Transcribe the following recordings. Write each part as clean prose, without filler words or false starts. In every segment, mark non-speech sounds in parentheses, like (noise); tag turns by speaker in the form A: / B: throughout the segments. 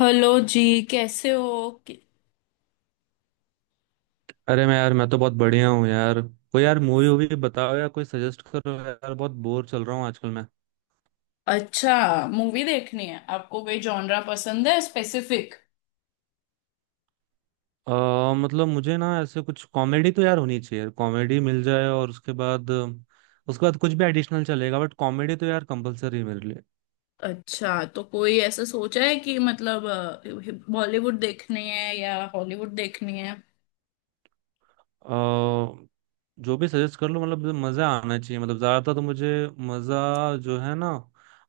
A: Hello जी। कैसे हो
B: अरे मैं यार मैं तो बहुत बढ़िया हूँ यार, कोई यार मूवी वूवी बताओ या कोई सजेस्ट करो यार, बहुत बोर चल रहा हूँ आजकल मैं।
A: अच्छा। मूवी देखनी है आपको? कोई जॉनरा पसंद है स्पेसिफिक?
B: मतलब मुझे ना ऐसे कुछ कॉमेडी तो यार होनी चाहिए, कॉमेडी मिल जाए और उसके बाद कुछ भी एडिशनल चलेगा, बट कॉमेडी तो यार कंपलसरी है मेरे लिए।
A: अच्छा, तो कोई ऐसा सोचा है कि मतलब बॉलीवुड देखनी है या हॉलीवुड देखनी है?
B: अ, जो भी सजेस्ट कर लो, मतलब मजा आना चाहिए, मतलब ज्यादातर तो मुझे मजा जो है ना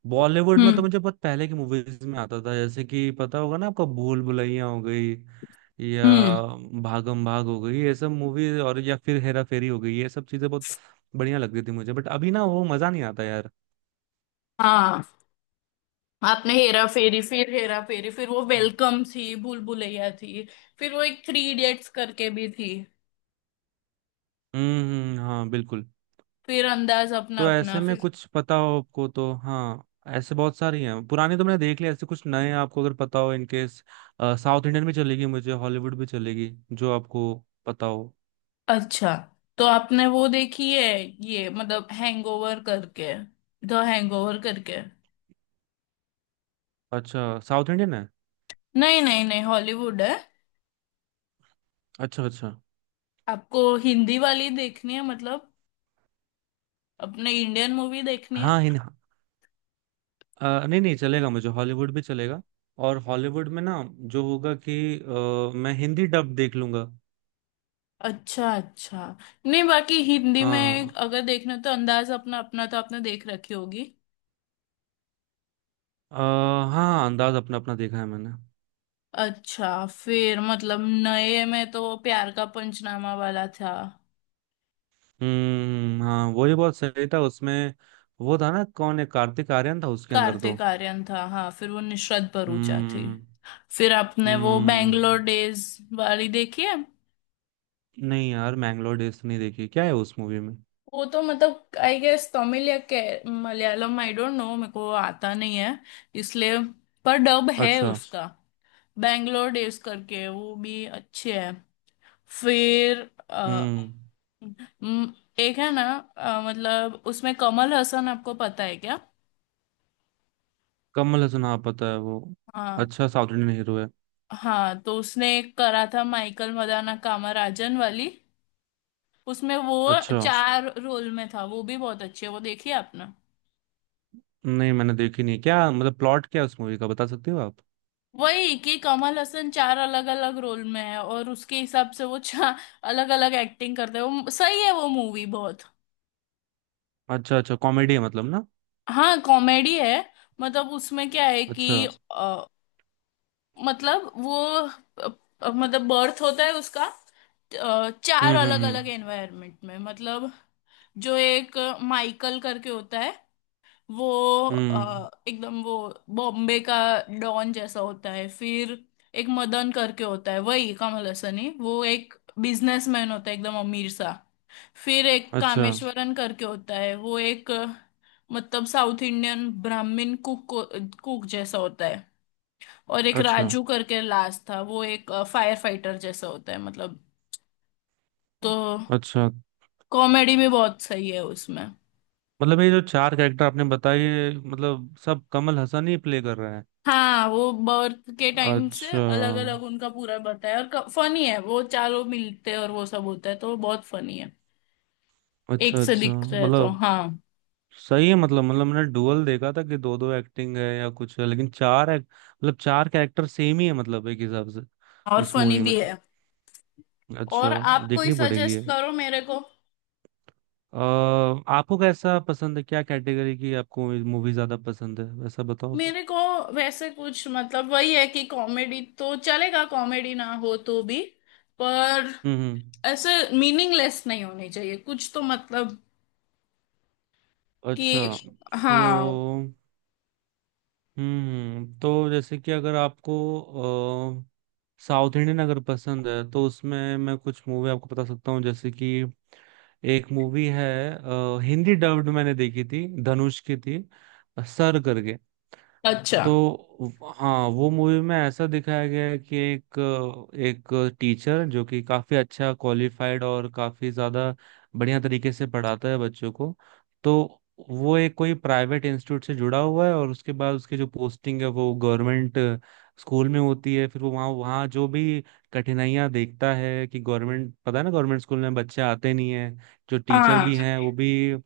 B: बॉलीवुड में तो
A: हम्म।
B: मुझे बहुत पहले की मूवीज में आता था, जैसे कि पता होगा ना आपको, भूल भुलैया हो गई या
A: हम्म।
B: भागम भाग हो गई ये सब मूवी, और या फिर हेरा फेरी हो गई ये सब चीजें बहुत बढ़िया लगती थी मुझे, बट अभी ना वो मजा नहीं आता यार।
A: हाँ। आपने हेरा फेरी, फिर हेरा फेरी, फिर वो वेलकम थी, भूल भुलैया थी, फिर वो एक थ्री इडियट्स करके भी थी।
B: हाँ बिल्कुल।
A: फिर अंदाज अपना
B: तो
A: अपना।
B: ऐसे में
A: फिर
B: कुछ पता हो आपको तो हाँ, ऐसे बहुत सारी हैं, पुराने तो मैंने देख लिया, ऐसे कुछ नए आपको अगर पता हो इनकेस, साउथ इंडियन भी चलेगी मुझे, हॉलीवुड भी चलेगी जो आपको पता हो।
A: अच्छा, तो आपने वो देखी है, ये मतलब हैंगओवर करके, द हैंगओवर करके?
B: अच्छा साउथ इंडियन है?
A: नहीं, नहीं, नहीं, हॉलीवुड है।
B: अच्छा अच्छा।
A: आपको हिंदी वाली देखनी है मतलब? अपने इंडियन मूवी देखनी है?
B: हाँ हिन नहीं नहीं, चलेगा मुझे, हॉलीवुड भी चलेगा। और हॉलीवुड में ना जो होगा कि मैं हिंदी डब देख लूंगा।
A: अच्छा, अच्छा। नहीं, बाकी हिंदी में
B: हाँ।
A: अगर देखना तो अंदाज अपना अपना तो आपने देख रखी होगी।
B: अ, हाँ, अंदाज अपना अपना देखा है मैंने।
A: अच्छा फिर मतलब, नए में तो प्यार का पंचनामा वाला था।
B: हाँ, वो ही बहुत सही था उसमें। वो था ना, कौन है, कार्तिक आर्यन था उसके अंदर तो।
A: कार्तिक आर्यन था, हाँ। फिर वो निशरत भरूचा थी।
B: हम्म।
A: फिर आपने वो
B: हम्म।
A: बैंगलोर डेज वाली देखी है?
B: नहीं यार, मैंगलोर डेज तो नहीं देखी, क्या है उस मूवी में?
A: वो तो मतलब आई गेस तमिल या के मलयालम, आई डोंट नो, मेरे को आता नहीं है इसलिए। पर डब है
B: अच्छा।
A: उसका। बैंगलोर डेज करके वो भी अच्छे है। फिर अ,
B: हम्म।
A: म, एक है ना? मतलब उसमें कमल हसन आपको पता है क्या?
B: कमल हसन, हाँ पता है वो।
A: हाँ।
B: अच्छा, साउथ इंडियन हीरो है।
A: हाँ, तो उसने एक करा था, माइकल मदाना कामराजन वाली। उसमें वो
B: अच्छा।
A: चार रोल में था। वो भी बहुत अच्छी है, वो देखिए आपने।
B: नहीं, मैंने देखी नहीं, क्या मतलब प्लॉट क्या है उस मूवी का, बता सकते हो आप?
A: वही कि कमल हसन चार अलग अलग रोल में है, और उसके हिसाब से वो चार अलग अलग एक्टिंग (laughs) करते हैं। वो सही है, वो मूवी बहुत
B: अच्छा अच्छा, कॉमेडी है मतलब ना?
A: हाँ कॉमेडी है। मतलब उसमें क्या है
B: अच्छा।
A: कि अ, मतलब वो अ, मतलब बर्थ होता है उसका, चार अलग
B: हम्म।
A: अलग एनवायरनमेंट में, मतलब जो एक माइकल करके होता है, वो
B: हम्म।
A: एकदम वो बॉम्बे का डॉन जैसा होता है। फिर एक मदन करके होता है, वही कमल हसन ही, वो एक बिजनेसमैन होता है एकदम अमीर सा। फिर एक
B: अच्छा
A: कामेश्वरन करके होता है, वो एक मतलब साउथ इंडियन ब्राह्मण कुक कुक जैसा होता है। और एक
B: अच्छा।
A: राजू करके लास्ट था, वो एक फायर फाइटर जैसा होता है मतलब। तो
B: अच्छा
A: कॉमेडी भी बहुत सही है उसमें।
B: मतलब, ये जो चार कैरेक्टर आपने बताए, ये मतलब सब कमल हसन ही प्ले कर रहे हैं?
A: हाँ, वो बर्थ के टाइम से
B: अच्छा
A: अलग अलग उनका पूरा बताया और फनी है। वो चारों मिलते हैं और वो सब होता है, तो वो बहुत फनी है। एक
B: अच्छा।
A: से
B: अच्छा
A: दिख रहे तो
B: मतलब
A: हाँ,
B: सही है, मतलब मतलब मैंने डुअल देखा था कि दो दो एक्टिंग है या कुछ है, लेकिन चार मतलब चार कैरेक्टर सेम ही है, मतलब एक हिसाब से
A: और
B: उस
A: फनी
B: मूवी में।
A: भी है। और
B: अच्छा,
A: आप कोई
B: देखनी पड़ेगी ये।
A: सजेस्ट करो मेरे को।
B: अ, आपको कैसा पसंद है, क्या कैटेगरी की आपको मूवी ज्यादा पसंद है, वैसा बताओ फिर।
A: मेरे को वैसे कुछ मतलब वही है कि कॉमेडी तो चलेगा, कॉमेडी ना हो तो भी, पर
B: हम्म।
A: ऐसे मीनिंगलेस नहीं होनी चाहिए कुछ तो मतलब,
B: अच्छा।
A: कि
B: सो
A: हाँ।
B: हम्म, तो जैसे कि अगर आपको अ, साउथ इंडियन अगर पसंद है तो उसमें मैं कुछ मूवी आपको बता सकता हूँ, जैसे कि एक मूवी है, हिंदी डब्ड मैंने देखी थी, धनुष की थी, सर करके।
A: अच्छा।
B: तो हाँ, वो मूवी में ऐसा दिखाया गया है कि एक एक टीचर जो कि काफी अच्छा क्वालिफाइड और काफी ज्यादा बढ़िया तरीके से पढ़ाता है बच्चों को। तो वो एक कोई प्राइवेट इंस्टीट्यूट से जुड़ा हुआ है, और उसके बाद उसकी जो पोस्टिंग है वो गवर्नमेंट स्कूल में होती है, फिर वो वहाँ वहाँ जो भी कठिनाइयाँ देखता है कि गवर्नमेंट, पता है ना, गवर्नमेंट स्कूल में बच्चे आते नहीं हैं, जो टीचर
A: हाँ।
B: भी हैं वो भी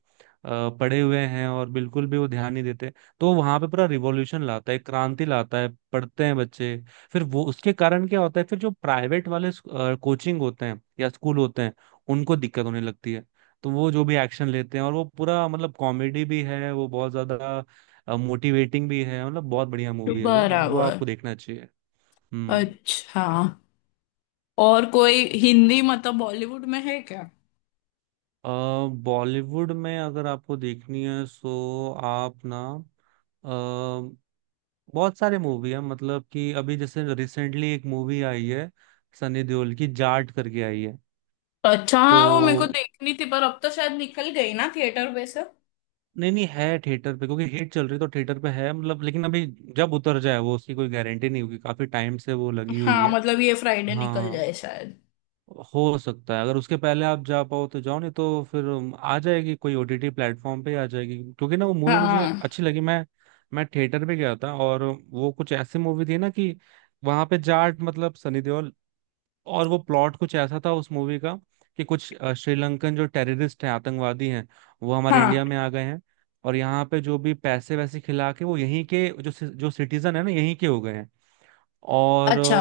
B: पढ़े हुए हैं और बिल्कुल भी वो ध्यान नहीं देते। तो वहां पे पूरा रिवॉल्यूशन लाता है, क्रांति लाता है, पढ़ते हैं बच्चे। फिर वो उसके कारण क्या होता है, फिर जो प्राइवेट वाले कोचिंग होते हैं या स्कूल होते हैं, उनको दिक्कत होने लगती है, तो वो जो भी एक्शन लेते हैं, और वो पूरा मतलब कॉमेडी भी है वो, बहुत ज्यादा मोटिवेटिंग भी है, मतलब बहुत बढ़िया मूवी है वो
A: बराबर।
B: आपको देखना चाहिए। हम्म।
A: अच्छा, और कोई हिंदी मतलब बॉलीवुड में है क्या?
B: अ, बॉलीवुड में अगर आपको देखनी है सो आप ना बहुत सारे मूवी है, मतलब कि अभी जैसे रिसेंटली एक मूवी आई है, सनी देओल की, जाट करके आई है।
A: अच्छा
B: तो
A: हाँ, वो मेरे को देखनी थी, पर अब तो शायद निकल गई ना थिएटर पे से।
B: नहीं, नहीं है थिएटर पे, क्योंकि हिट चल रही है तो थिएटर पे है मतलब, लेकिन अभी जब उतर जाए वो, उसकी कोई गारंटी नहीं होगी, काफी टाइम से वो लगी हुई
A: हाँ,
B: है।
A: मतलब ये फ्राइडे निकल
B: हाँ
A: जाए शायद।
B: हो सकता है, अगर उसके पहले आप जा पाओ तो जाओ, नहीं तो फिर आ जाएगी, कोई ओटीटी प्लेटफॉर्म पे आ जाएगी, क्योंकि ना वो मूवी मुझे
A: हाँ।
B: अच्छी लगी, मैं थिएटर पे गया था, और वो कुछ ऐसी मूवी थी ना कि वहां पे जाट मतलब सनी देओल, और वो प्लॉट कुछ ऐसा था उस मूवी का कि कुछ श्रीलंकन जो टेररिस्ट हैं, आतंकवादी हैं, वो हमारे
A: हाँ।
B: इंडिया में आ गए हैं, और यहाँ पे जो भी पैसे वैसे खिला के वो यहीं के जो जो सिटीजन है ना, यहीं के हो गए हैं, और
A: अच्छा।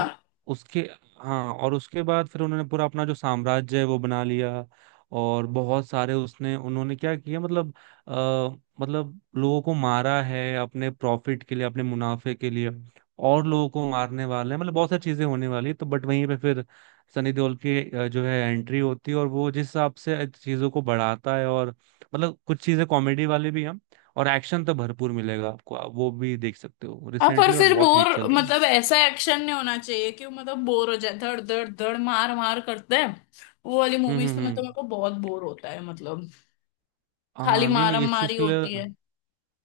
B: उसके हाँ, और उसके बाद फिर उन्होंने पूरा अपना जो साम्राज्य है वो बना लिया, और बहुत सारे उसने उन्होंने क्या किया मतलब, आ, मतलब लोगों को मारा है अपने प्रॉफिट के लिए, अपने मुनाफे के लिए, और लोगों को मारने वाले हैं, मतलब बहुत सारी चीजें होने वाली है, तो बट वहीं पे फिर सनी देओल की जो है एंट्री होती है, और वो जिस हिसाब से चीजों को बढ़ाता है, और मतलब कुछ चीजें कॉमेडी वाली भी हैं, और एक्शन तो भरपूर मिलेगा आपको, आप वो भी देख सकते हो,
A: हाँ पर
B: रिसेंटली और
A: फिर
B: बहुत
A: बोर,
B: हिट चल रही है।
A: मतलब ऐसा एक्शन नहीं होना चाहिए कि वो मतलब बोर हो जाए, धड़ धड़ धड़ मार मार करते हैं। वो वाली
B: हम्म
A: मूवीज
B: हम्म
A: तो मैं तो,
B: हम्म।
A: मेरे को बहुत बोर होता है मतलब, खाली
B: हाँ नहीं नहीं,
A: मारम
B: इस चीज
A: मारी
B: के
A: होती
B: लिए,
A: है।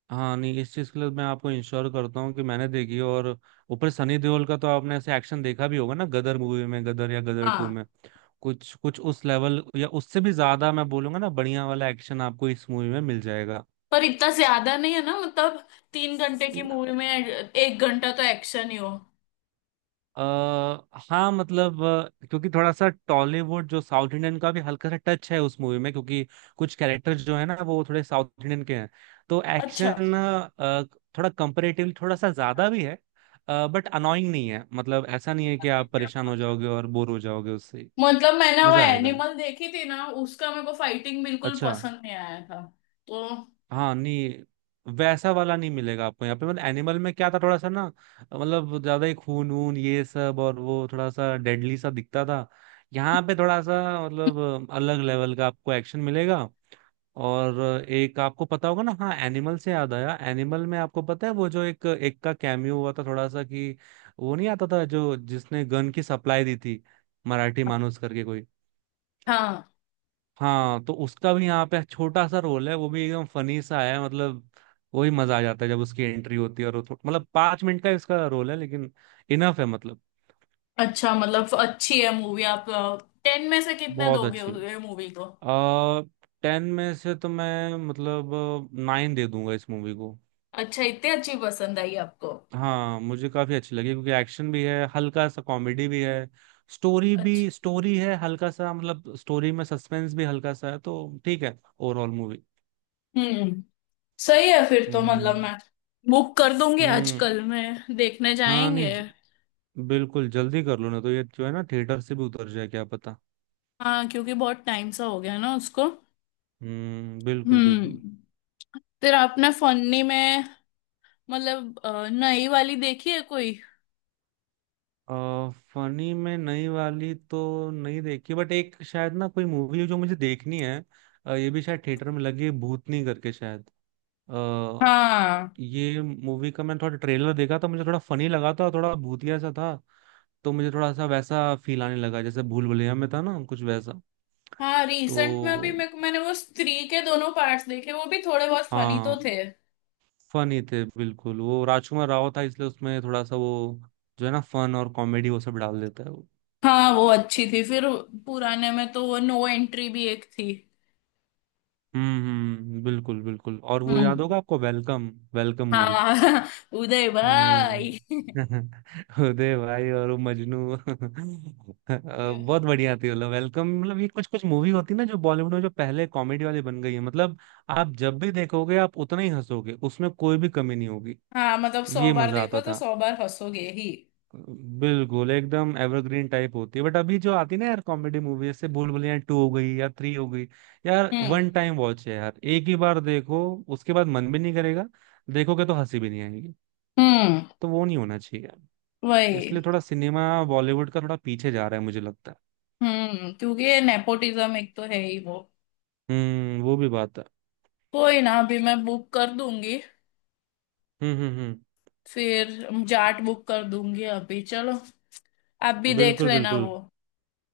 B: हाँ नहीं, इस चीज के लिए मैं आपको इंश्योर करता हूँ कि मैंने देखी है, और ऊपर सनी देओल का तो आपने ऐसे एक्शन देखा भी होगा ना गदर मूवी में, गदर या गदर टू
A: हाँ
B: में, कुछ कुछ उस लेवल या उससे भी ज्यादा मैं बोलूंगा ना, बढ़िया वाला एक्शन आपको इस मूवी में मिल जाएगा।
A: पर इतना ज्यादा नहीं है ना मतलब, 3 घंटे की मूवी में 1 घंटा तो एक्शन ही हो।
B: अ हाँ मतलब, क्योंकि थोड़ा सा टॉलीवुड जो साउथ इंडियन का भी हल्का सा टच है उस मूवी में, क्योंकि कुछ कैरेक्टर्स जो है ना वो थोड़े साउथ इंडियन के हैं, तो
A: अच्छा,
B: एक्शन थोड़ा कंपेरेटिवली थोड़ा सा ज्यादा भी है, बट अनोइंग नहीं है, मतलब ऐसा नहीं है कि आप परेशान हो जाओगे और बोर हो जाओगे उससे,
A: मतलब मैंने वो
B: मजा आएगा।
A: एनिमल देखी थी ना, उसका मेरे को फाइटिंग बिल्कुल
B: अच्छा,
A: पसंद नहीं आया था तो।
B: हाँ नहीं, वैसा वाला नहीं मिलेगा आपको यहाँ पे, मतलब एनिमल में क्या था थोड़ा सा ना, मतलब ज्यादा ही खून वून ये सब, और वो थोड़ा सा डेडली सा दिखता था, यहाँ पे थोड़ा सा मतलब अलग लेवल का आपको एक्शन मिलेगा। और एक आपको पता होगा ना, हाँ, एनिमल से याद आया, एनिमल में आपको पता है वो जो एक एक का कैमियो हुआ था थोड़ा सा, कि वो नहीं आता था जो जिसने गन की सप्लाई दी थी, मराठी मानुस करके कोई।
A: हाँ।
B: हाँ, तो उसका भी यहाँ पे छोटा सा रोल है, वो भी एकदम फनी सा है मतलब, वही मजा आ जाता है जब उसकी एंट्री होती है, और वो मतलब 5 मिनट का इसका रोल है, लेकिन इनफ है मतलब।
A: अच्छा, मतलब अच्छी है मूवी? आप 10 में से कितने
B: बहुत
A: दोगे
B: अच्छी है।
A: ये मूवी को?
B: आ, 10 में से तो मैं मतलब 9 दे दूंगा इस मूवी को।
A: अच्छा, इतनी अच्छी पसंद आई आपको?
B: हाँ मुझे काफी अच्छी लगी, क्योंकि एक्शन भी है हल्का सा, कॉमेडी भी है, स्टोरी
A: अच्छा।
B: भी, स्टोरी है हल्का सा मतलब, स्टोरी में सस्पेंस भी हल्का सा है, तो ठीक है ओवरऑल मूवी।
A: हम्म, सही है फिर तो, मतलब
B: हम्म।
A: मैं बुक कर दूंगी
B: हम्म।
A: आजकल, मैं देखने
B: हाँ नहीं,
A: जाएंगे।
B: बिल्कुल जल्दी कर लो ना, तो ये जो है ना थिएटर से भी उतर जाए क्या पता।
A: हाँ, क्योंकि बहुत टाइम सा हो गया ना उसको।
B: हम्म, बिल्कुल बिल्कुल।
A: हम्म। फिर आपने फन्नी में मतलब नई वाली देखी है कोई?
B: फनी में नई वाली तो नहीं देखी, बट एक शायद ना कोई मूवी है जो मुझे देखनी है, ये भी शायद थिएटर में लगी है, भूतनी करके शायद। आ,
A: हाँ।
B: ये मूवी का मैंने थोड़ा ट्रेलर देखा था, मुझे थोड़ा फनी लगा था और थोड़ा भूतिया सा था, तो मुझे थोड़ा सा वैसा फील आने लगा जैसे भूल भुलैया में था ना, कुछ वैसा।
A: हाँ, रिसेंट में अभी
B: तो
A: मैंने वो स्त्री के दोनों पार्ट्स देखे, वो भी थोड़े बहुत फनी तो
B: हाँ,
A: थे।
B: फनी थे बिल्कुल, वो राजकुमार राव था इसलिए उसमें थोड़ा सा वो जो है ना फन और कॉमेडी वो सब डाल देता है वो।
A: हाँ, वो अच्छी थी। फिर पुराने में तो वो नो एंट्री भी एक थी।
B: हम्म, बिल्कुल बिल्कुल, और वो याद
A: हम्म।
B: होगा आपको वेलकम, वेलकम मूवी।
A: हाँ। (laughs) उदय
B: हम्म।
A: भाई।
B: (laughs) उदय भाई और वो मजनू, (laughs) बहुत बढ़िया थी मतलब, वेलकम मतलब ये कुछ कुछ मूवी होती है ना जो बॉलीवुड में जो पहले कॉमेडी वाली बन गई है, मतलब आप जब भी देखोगे आप उतना ही हंसोगे, उसमें कोई भी कमी नहीं होगी।
A: हाँ मतलब, सौ
B: ये
A: बार
B: मजा
A: देखो
B: आता
A: तो
B: था।
A: 100 बार हंसोगे ही।
B: बिल्कुल एकदम एवरग्रीन टाइप होती है, बट अभी जो आती है ना यार कॉमेडी मूवी, जैसे भूल भुलैया टू हो गई या थ्री हो गई, यार
A: हम्म।
B: वन टाइम वॉच है यार, एक ही बार देखो, उसके बाद मन भी नहीं करेगा, देखोगे तो हंसी भी नहीं आएगी,
A: हम्म।
B: तो वो नहीं होना चाहिए यार। इसलिए
A: वही।
B: थोड़ा सिनेमा, बॉलीवुड का थोड़ा पीछे जा रहा है मुझे लगता है।
A: हम्म, क्योंकि ये नेपोटिज्म एक तो है ही वो।
B: हम्म, वो भी बात है।
A: कोई ना, अभी मैं बुक कर दूंगी
B: हम्म,
A: फिर। जाट बुक कर दूंगी अभी, चलो। आप भी देख
B: बिल्कुल
A: लेना वो।
B: बिल्कुल।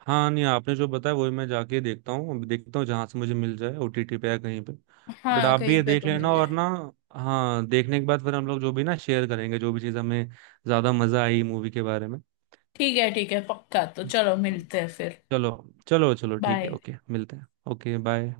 B: हाँ नहीं, आपने जो बताया वही मैं जाके देखता हूँ अब, देखता हूँ जहां से मुझे मिल जाए, ओटीटी पे या कहीं पे, बट
A: हाँ,
B: आप भी ये
A: कहीं पे
B: देख
A: तो
B: लेना
A: मिल
B: और
A: जाए।
B: ना, हाँ देखने के बाद फिर हम लोग जो भी ना शेयर करेंगे जो भी चीज़ हमें ज्यादा मजा आई मूवी के बारे में।
A: ठीक है। ठीक है पक्का, तो चलो मिलते हैं फिर।
B: चलो चलो चलो, ठीक है,
A: बाय।
B: ओके, मिलते हैं। Okay bye.